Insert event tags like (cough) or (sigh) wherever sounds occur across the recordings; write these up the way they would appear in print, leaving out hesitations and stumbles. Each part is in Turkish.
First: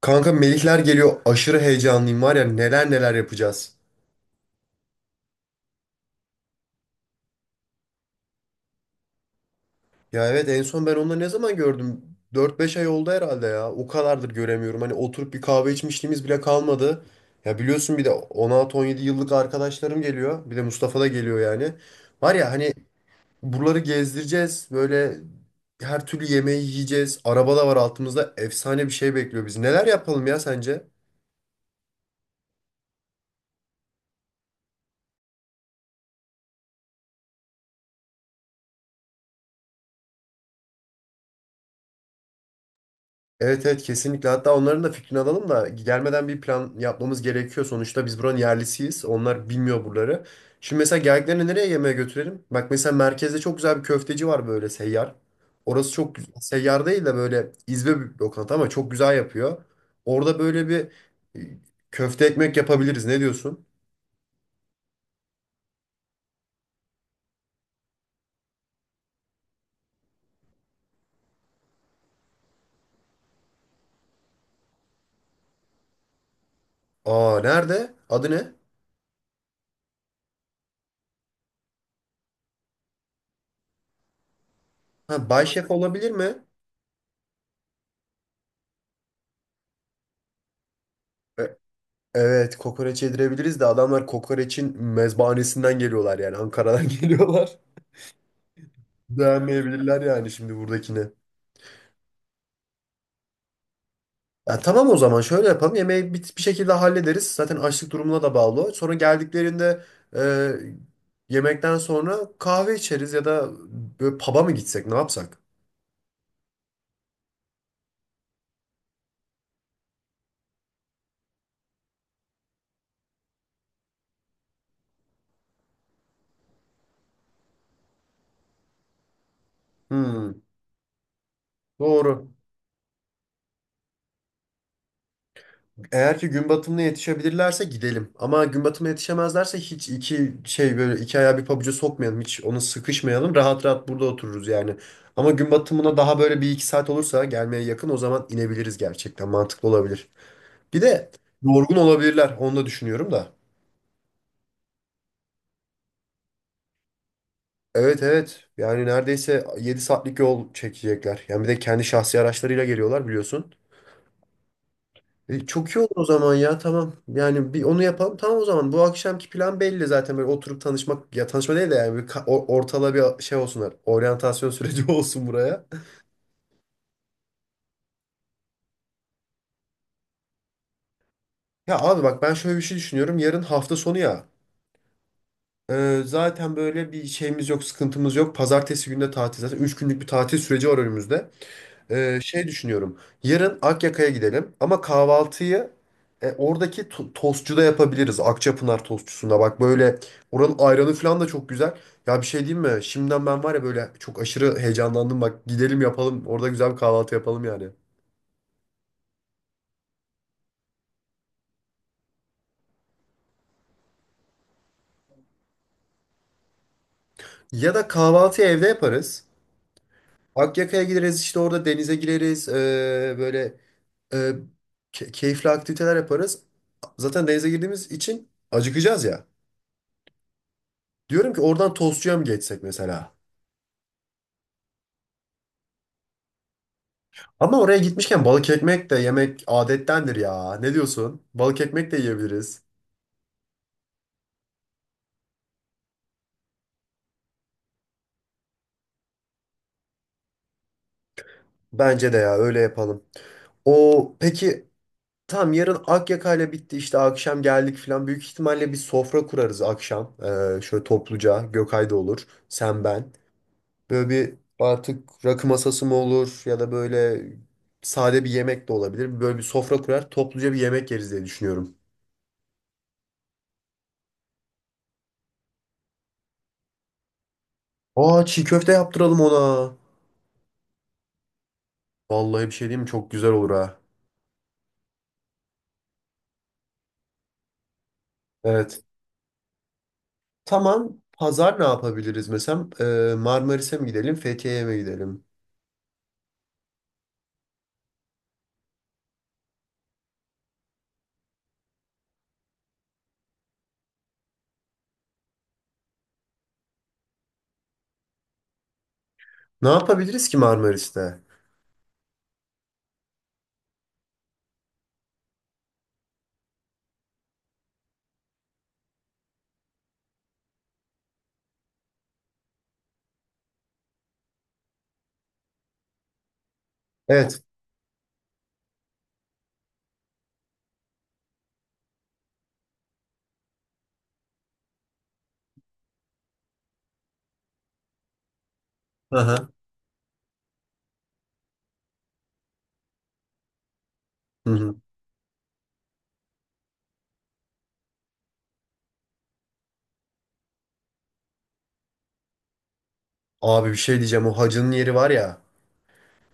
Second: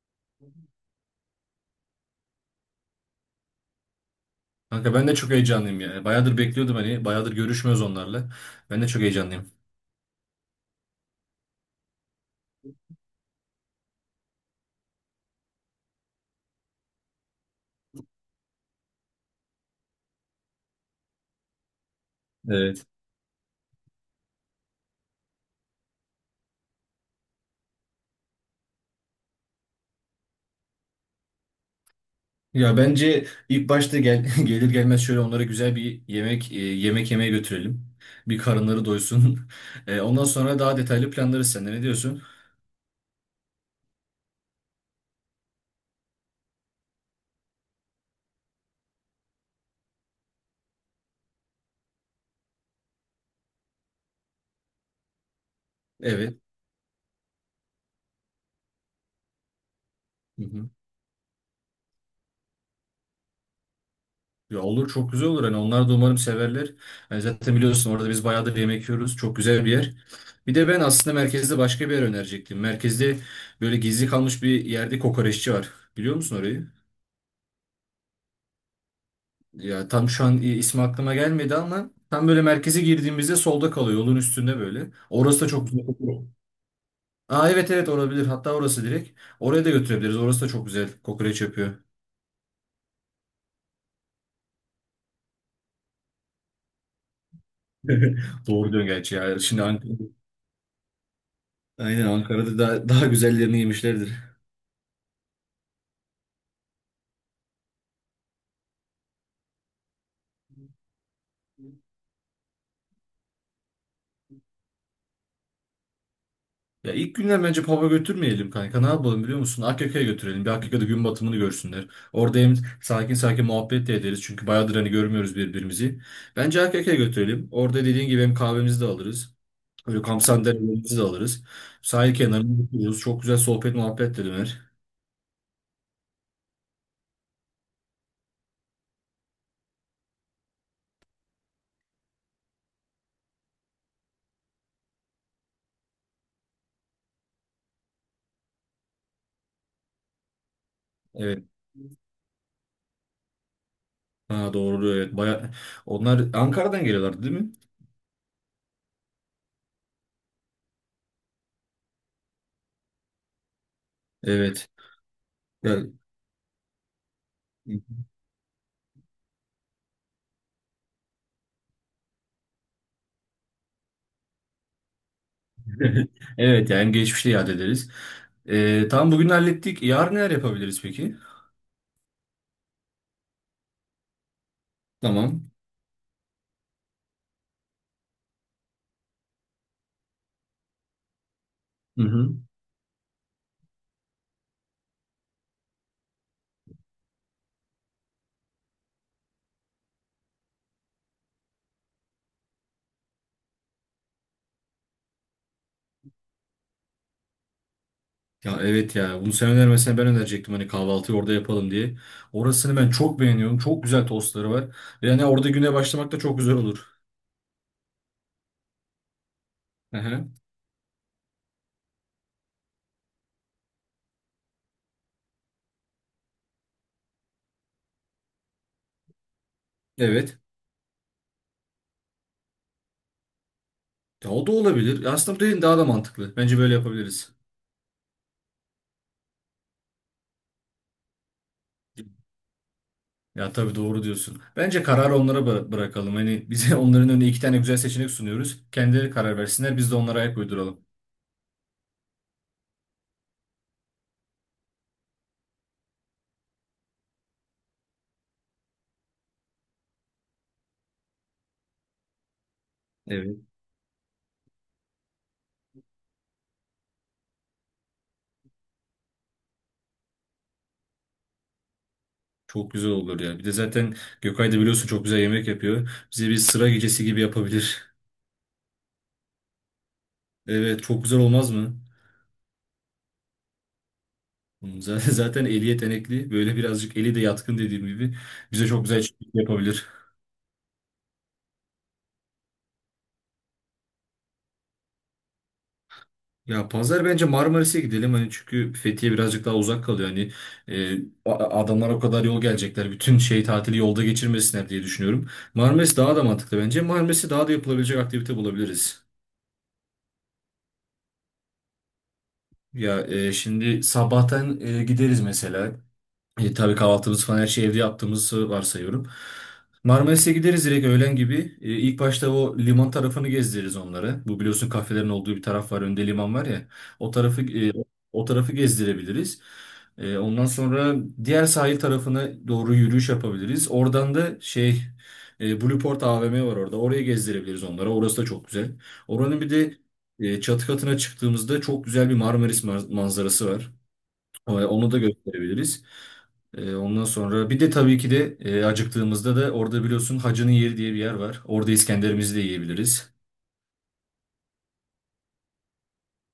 Kanka Melihler geliyor. Aşırı heyecanlıyım var ya neler neler yapacağız. Kanka ben de çok heyecanlıyım ya. Bayağıdır bekliyordum hani. Bayağıdır görüşmüyoruz onlarla. Ben de çok heyecanlıyım. Ya evet en son ben onları ne zaman gördüm? 4-5 ay oldu herhalde ya. O kadardır göremiyorum. Hani oturup bir kahve içmişliğimiz bile kalmadı. Ya biliyorsun bir de 16-17 yıllık arkadaşlarım geliyor. Bir de Mustafa da geliyor yani. Var ya hani Evet. buraları gezdireceğiz. Böyle her türlü yemeği yiyeceğiz. Araba da var altımızda. Efsane bir şey bekliyor bizi. Neler yapalım ya sence? Ya bence ilk başta (laughs) gelir gelmez şöyle onlara güzel bir yemek yemeye götürelim. Bir karınları doysun. (laughs) Ondan sonra daha detaylı planlarız seninle. Ne diyorsun? Evet evet, kesinlikle. Hatta onların da fikrini alalım da gelmeden bir plan yapmamız gerekiyor. Sonuçta biz buranın yerlisiyiz. Onlar bilmiyor buraları. Şimdi mesela geldiklerini nereye yemeğe götürelim? Bak mesela merkezde çok güzel bir köfteci var böyle seyyar. Orası çok güzel. Evet. Seyyar değil de böyle izbe bir lokanta ama çok güzel yapıyor. Orada Hı böyle hı. bir e, köfte ekmek yapabiliriz. Ne diyorsun? Ya olur, çok güzel olur. Hani onlar da umarım severler. Hani zaten biliyorsun orada biz bayağıdır yemek yiyoruz. Çok güzel bir yer. Bir de ben aslında merkezde başka bir yer önerecektim. Merkezde böyle gizli kalmış bir yerde kokoreççi var. Biliyor musun orayı? Aa, nerede? Adı ne? Ya tam şu an ismi aklıma gelmedi ama tam böyle merkeze girdiğimizde solda kalıyor, yolun üstünde böyle. Ha, Orası Bay da çok Şef güzel olabilir kokuyor. mi? Aa, evet evet, olabilir. Hatta orası direkt. Oraya da götürebiliriz. Orası da çok güzel kokoreç E, yapıyor. (laughs) Evet, kokoreç yedirebiliriz de adamlar kokoreçin mezbahanesinden geliyorlar yani Ankara'dan (laughs) geliyorlar. Doğru diyorsun gerçi ya. Şimdi Ankara, Beğenmeyebilirler yani şimdi buradakini. aynen Ankara'da daha güzellerini yemişlerdir. Ya tamam, o zaman şöyle yapalım. Yemeği bir şekilde hallederiz. Zaten açlık durumuna da bağlı. Sonra geldiklerinde e, yemekten sonra kahve içeriz ya da böyle pub'a mı gitsek, ne yapsak? Ya ilk günler bence pub'a götürmeyelim kanka. Ne yapalım biliyor musun? Akyaka'ya götürelim. Bir Akyaka'da gün batımını görsünler. Orada hem sakin sakin muhabbet de ederiz. Çünkü bayağıdır hani görmüyoruz birbirimizi. Bence Akyaka'ya götürelim. Orada dediğin gibi hem kahvemizi de alırız. Böyle kamp Hmm, sandalyelerimizi de alırız. Sahil doğru. kenarında otururuz. Çok güzel sohbet muhabbet de döner. Eğer ki gün batımına yetişebilirlerse gidelim. Ama gün batımına yetişemezlerse hiç iki şey böyle, iki ayağı bir pabuca sokmayalım. Hiç ona sıkışmayalım. Rahat rahat burada otururuz yani. Ama gün batımına daha böyle bir iki saat olursa gelmeye yakın, o zaman inebiliriz gerçekten. Mantıklı olabilir. Bir de Evet. yorgun olabilirler. Onu da düşünüyorum da. Ha, doğru evet. Baya... Onlar Ankara'dan geliyorlardı değil mi? Evet evet. Yani neredeyse 7 saatlik yol çekecekler. Yani bir de kendi şahsi araçlarıyla geliyorlar biliyorsun. Evet. Çok iyi Ya- olur o zaman, ya tamam. Yani bir onu yapalım, tamam o zaman. Bu akşamki plan belli zaten, böyle oturup tanışmak. Ya tanışma değil de yani ortala bir şey olsunlar. Oryantasyon süreci (laughs) olsun buraya. (laughs) Evet yani geçmişte yad ederiz. Tamam, bugün hallettik. Yarın neler yapabiliriz peki? Ya abi bak, ben şöyle bir şey düşünüyorum. Yarın hafta sonu ya. Tamam. Zaten böyle bir şeyimiz yok, sıkıntımız yok. Pazartesi günü de tatil zaten. 3 günlük bir tatil süreci var önümüzde. Hı hı. Şey düşünüyorum. Yarın Akyaka'ya gidelim ama kahvaltıyı oradaki tostçuda yapabiliriz. Akçapınar tostçusunda bak, böyle oranın ayranı falan da çok güzel. Ya bir şey diyeyim mi? Şimdiden ben var ya böyle çok aşırı heyecanlandım. Bak gidelim, yapalım. Orada güzel bir kahvaltı yapalım yani. Ya evet ya, bunu sen önermesen ben önerecektim hani kahvaltıyı orada yapalım diye. Orasını ben çok beğeniyorum. Çok güzel tostları var. Yani orada güne başlamak da çok güzel olur. Ya da kahvaltıyı evde yaparız. Hı hı. Akyaka'ya gideriz, işte orada denize gireriz. Böyle e, keyifli aktiviteler yaparız. Zaten denize girdiğimiz için acıkacağız ya. Evet. Diyorum ki oradan tostçuya mı geçsek mesela? Ya o da olabilir. Ya aslında bu dediğin daha da mantıklı. Bence böyle yapabiliriz. Ama oraya gitmişken balık ekmek de yemek adettendir ya. Ne diyorsun? Balık ekmek de yiyebiliriz. Ya tabii, doğru diyorsun. Bence kararı onlara bırakalım. Hani bize (laughs) onların önüne iki tane güzel seçenek sunuyoruz. Kendileri karar versinler, biz de onlara ayak uyduralım. Bence de ya, öyle yapalım. O peki, tam yarın Akyaka'yla bitti, işte akşam geldik falan. Büyük ihtimalle bir sofra kurarız akşam. Şöyle topluca, Gökay da olur. Sen, ben. Evet. Böyle bir artık rakı masası mı olur ya da böyle sade bir yemek de olabilir. Böyle bir sofra kurar, topluca bir yemek yeriz diye düşünüyorum. Çok güzel olur ya. Bir de zaten Gökay da biliyorsun çok güzel yemek yapıyor. Bize bir sıra gecesi gibi yapabilir. (laughs) Aa, çiğ köfte yaptıralım ona. Evet, çok güzel olmaz mı? Vallahi bir şey diyeyim mi? Çok güzel olur ha. (laughs) Zaten eli yetenekli. Böyle birazcık eli de yatkın, dediğim gibi. Bize Evet. çok güzel şey yapabilir. Tamam. Pazar ne yapabiliriz mesela? Marmaris'e mi gidelim, Fethiye'ye mi gidelim? Ya pazar bence Marmaris'e gidelim, hani çünkü Fethiye birazcık daha uzak kalıyor hani, e, adamlar o kadar yol gelecekler, bütün şey tatili yolda geçirmesinler diye düşünüyorum. Marmaris daha da mantıklı, bence Marmaris'e daha da yapılabilecek aktivite bulabiliriz. Ne yapabiliriz ki Marmaris'te? Ya şimdi sabahtan gideriz mesela. Tabii kahvaltımız falan her şeyi evde yaptığımızı varsayıyorum. Marmaris'e gideriz direkt öğlen gibi. İlk başta o liman tarafını gezdiririz onları. Bu biliyorsun kafelerin olduğu bir taraf var. Önde liman var ya. O Evet. tarafı, o tarafı gezdirebiliriz. Ondan sonra diğer sahil tarafına doğru yürüyüş yapabiliriz. Oradan da şey, Blueport AVM var orada. Oraya gezdirebiliriz onlara. Orası da çok güzel. Oranın Aha. bir de çatı katına çıktığımızda çok güzel bir Marmaris manzarası var. Hı hı. Onu da gösterebiliriz. Ondan sonra bir de tabii ki de, acıktığımızda da orada biliyorsun Hacı'nın yeri diye bir yer var. Orada İskender'imizi de yiyebiliriz. Abi bir şey diyeceğim. O hacının yeri var ya.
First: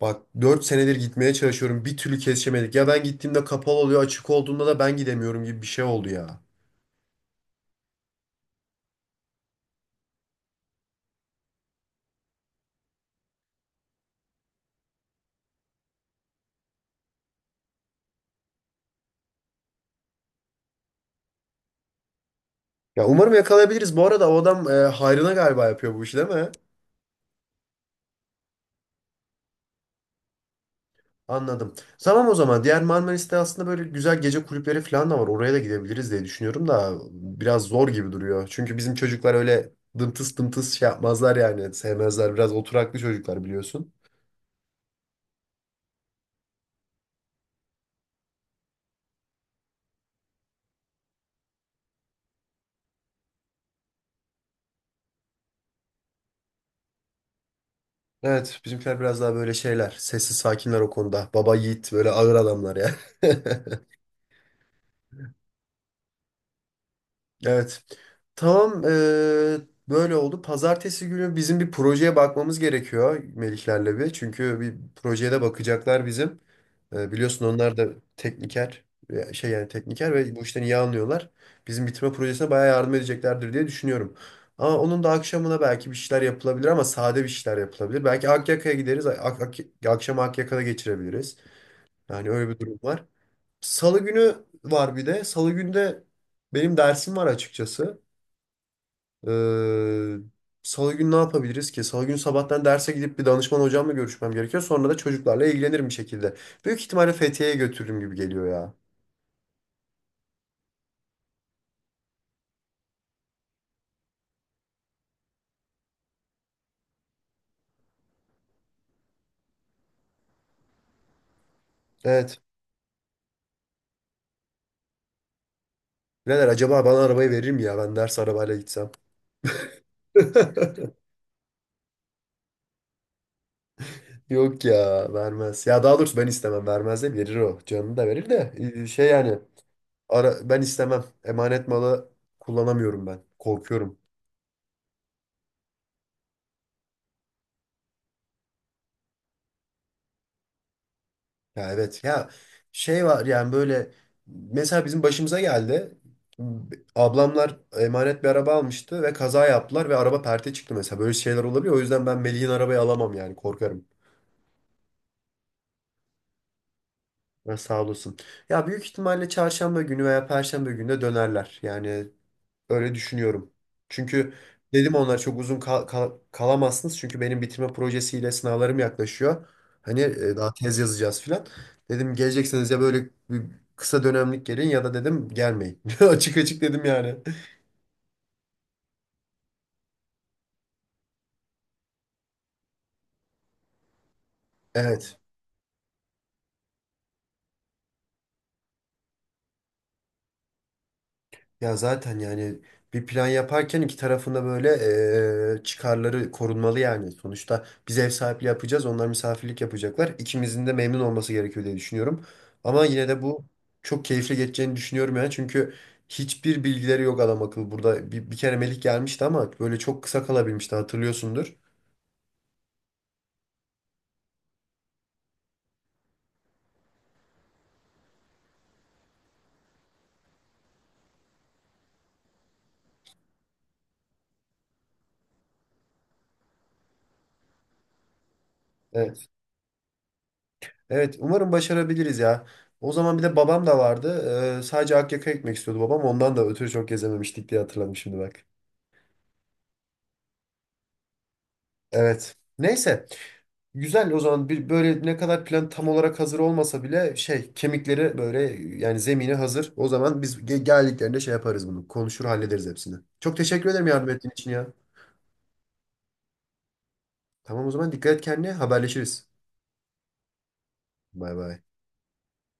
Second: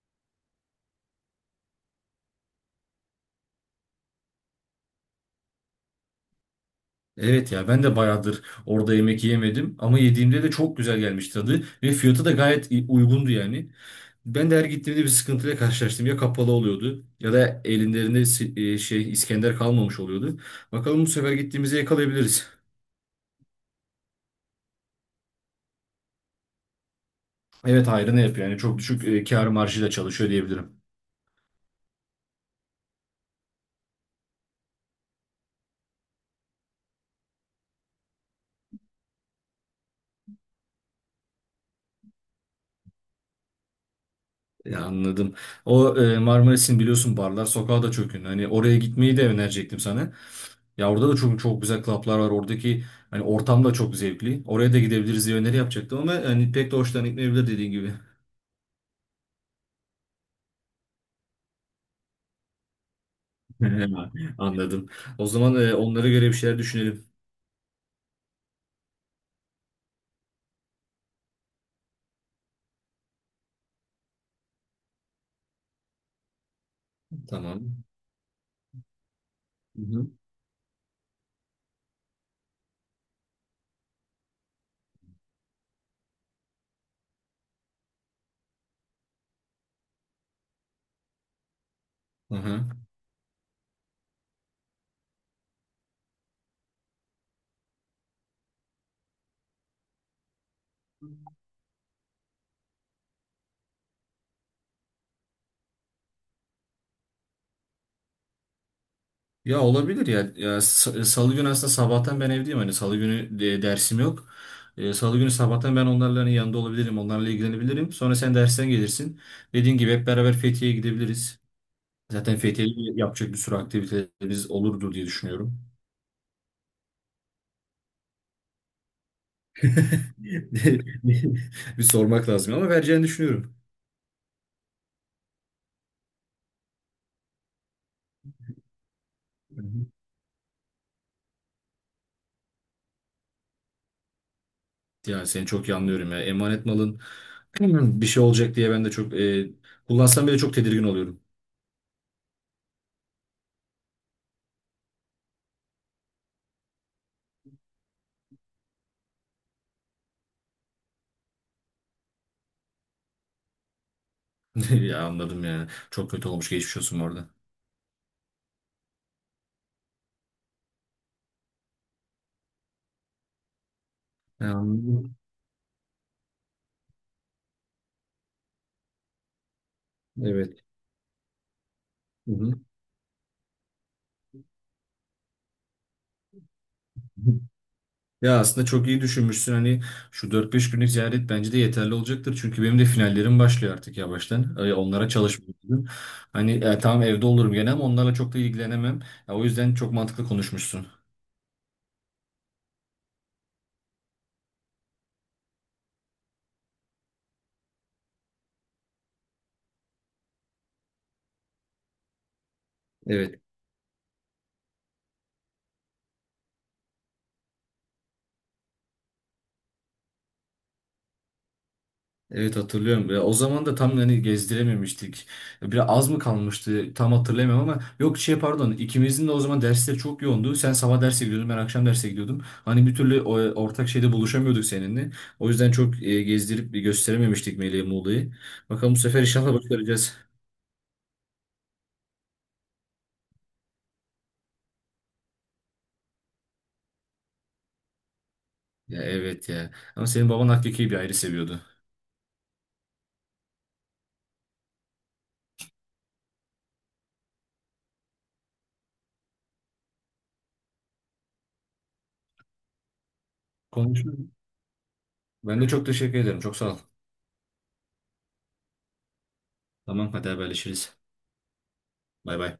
Bak, 4 senedir gitmeye çalışıyorum. Bir türlü kesişemedik. Ya ben gittiğimde kapalı oluyor. Açık olduğunda da ben gidemiyorum gibi bir şey oldu ya. Evet ya, ben de bayağıdır orada yemek yemedim ama yediğimde de çok güzel gelmiş tadı, ve fiyatı da gayet uygundu yani. Ben de her gittiğimde bir sıkıntıyla karşılaştım. Ya kapalı oluyordu, ya da elinde şey İskender kalmamış oluyordu. Bakalım bu sefer gittiğimizde yakalayabiliriz. Ya umarım yakalayabiliriz. Bu arada o adam hayrına galiba yapıyor bu işi, değil mi? Evet, hayrına yapıyor yani, çok düşük kâr marjıyla çalışıyor diyebilirim. Anladım. Tamam o zaman. Diğer Marmaris'te aslında böyle güzel gece kulüpleri falan da var. Oraya da gidebiliriz diye düşünüyorum da biraz zor gibi duruyor. Çünkü bizim çocuklar öyle dımtıs dımtıs şey yapmazlar yani. Sevmezler. Biraz oturaklı çocuklar, biliyorsun. Ya anladım. O, Marmaris'in biliyorsun barlar sokağı da çok ünlü. Hani oraya gitmeyi de önerecektim sana. Ya orada da çok güzel klaplar var. Oradaki hani ortam da çok zevkli. Oraya da gidebiliriz diye öneri yapacaktım ama hani pek de hoşlan gitmeyebilir, dediğin gibi. Evet, bizimkiler biraz daha böyle şeyler. Sessiz sakinler o konuda. Baba yiğit, böyle ağır adamlar ya. (laughs) (laughs) Anladım. O zaman onlara göre bir şeyler düşünelim. Evet. Tamam. Böyle oldu. Pazartesi günü bizim bir projeye bakmamız gerekiyor Melihlerle bir. Çünkü bir projeye de bakacaklar bizim. Biliyorsun onlar Tamam. da tekniker e, şey yani Hı hı. tekniker ve bu işten iyi anlıyorlar. Bizim bitirme projesine bayağı yardım edeceklerdir diye düşünüyorum. Ama onun da akşamına belki bir şeyler yapılabilir ama sade bir şeyler yapılabilir. Belki Akyaka'ya gideriz. Ak ak Akşamı Akyaka'da geçirebiliriz. Yani öyle bir Hı. durum var. Salı günü var bir de. Salı günde benim dersim var açıkçası. Ee, Salı günü ne yapabiliriz ki? Salı günü sabahtan derse gidip bir danışman hocamla görüşmem gerekiyor. Sonra da çocuklarla ilgilenirim bir şekilde. Büyük ihtimalle Fethiye'ye götürürüm gibi geliyor ya. Ya olabilir ya. Ya Salı günü aslında sabahtan ben evdeyim. Hani Salı günü dersim yok. Salı günü sabahtan ben onlarla hani yanında olabilirim. Onlarla ilgilenebilirim. Sonra sen dersten gelirsin. Dediğin gibi hep beraber Fethiye'ye gidebiliriz. Zaten Evet. Fethiye'de yapacak bir sürü aktivitelerimiz olurdu diye düşünüyorum. Birader acaba bana arabayı verir mi ya? Ben ders arabayla gitsem. (laughs) (laughs) Bir sormak lazım ama vereceğini düşünüyorum. Yok ya, vermez. Ya daha doğrusu ben istemem. Vermez de verir o. Canını da verir de. Şey yani. Hı hı. Ben istemem. Emanet malı kullanamıyorum ben. Korkuyorum. Ya seni çok iyi anlıyorum ya. Emanet malın (clears throat) bir şey olacak diye ben de çok kullansam bile çok tedirgin oluyorum. Ya evet ya, şey var yani böyle, mesela bizim başımıza geldi. Ablamlar emanet bir araba almıştı ve kaza yaptılar ve araba perte çıktı mesela. Böyle şeyler olabiliyor. O yüzden ben Melih'in arabayı alamam yani, korkarım. (laughs) Ya anladım ya. Çok kötü olmuş. Geçmiş olsun orada. Ha, sağ olasın. Ya büyük ihtimalle çarşamba günü veya perşembe günü de dönerler. Yani öyle düşünüyorum. Çünkü dedim, Anladım. onlar çok uzun kalamazsınız. Çünkü benim bitirme projesiyle sınavlarım yaklaşıyor. Hani daha Evet. tez yazacağız filan. Dedim, Hı hı. gelecekseniz ya böyle bir kısa dönemlik gelin ya da dedim gelmeyin. (laughs) Açık açık dedim yani. Ya aslında çok iyi düşünmüşsün. Hani şu 4-5 günlük ziyaret bence de yeterli olacaktır. Çünkü benim de finallerim başlıyor artık yavaştan. Onlara Evet. çalışmıyorum. Hani tamam evde olurum gene ama onlarla çok da ilgilenemem. Ya, o yüzden çok mantıklı konuşmuşsun. Ya zaten yani bir plan yaparken iki tarafında böyle çıkarları korunmalı yani. Sonuçta biz ev sahipliği yapacağız, onlar misafirlik yapacaklar. İkimizin de memnun olması gerekiyor diye düşünüyorum. Ama yine de Evet. bu çok keyifli geçeceğini düşünüyorum yani. Çünkü hiçbir bilgileri yok adam akıllı. Burada bir kere Melih gelmişti ama böyle çok kısa kalabilmişti, hatırlıyorsundur. Evet hatırlıyorum. Ya, o zaman da tam hani gezdirememiştik. Biraz az mı kalmıştı tam hatırlayamıyorum ama yok şey, pardon, ikimizin de o zaman dersleri çok yoğundu. Sen sabah derse gidiyordun, ben akşam derse gidiyordum. Hani bir türlü ortak şeyde buluşamıyorduk seninle. O yüzden çok gezdirip bir gösterememiştik Melih'e Muğla'yı. Bakalım bu sefer Evet. inşallah başaracağız. Evet, umarım başarabiliriz ya. O zaman bir de babam da vardı. Sadece Akyaka'ya gitmek istiyordu babam. Ondan da ötürü çok gezememiştik diye hatırladım şimdi bak. Ya evet ya. Ama senin baban hakiki bir ayrı seviyordu. Evet. Neyse. Güzel, o zaman bir böyle ne kadar plan tam olarak hazır olmasa bile şey kemikleri böyle, yani zemini hazır. O zaman biz geldiklerinde şey yaparız bunu. Konuşur hallederiz hepsini. Çok teşekkür ederim yardım Konuşuruz. ettiğin için ya. Ben de çok teşekkür ederim. Çok sağ ol. Tamam o zaman, dikkat et kendine, haberleşiriz. Tamam hadi haberleşiriz. Bay bay. Bay bay.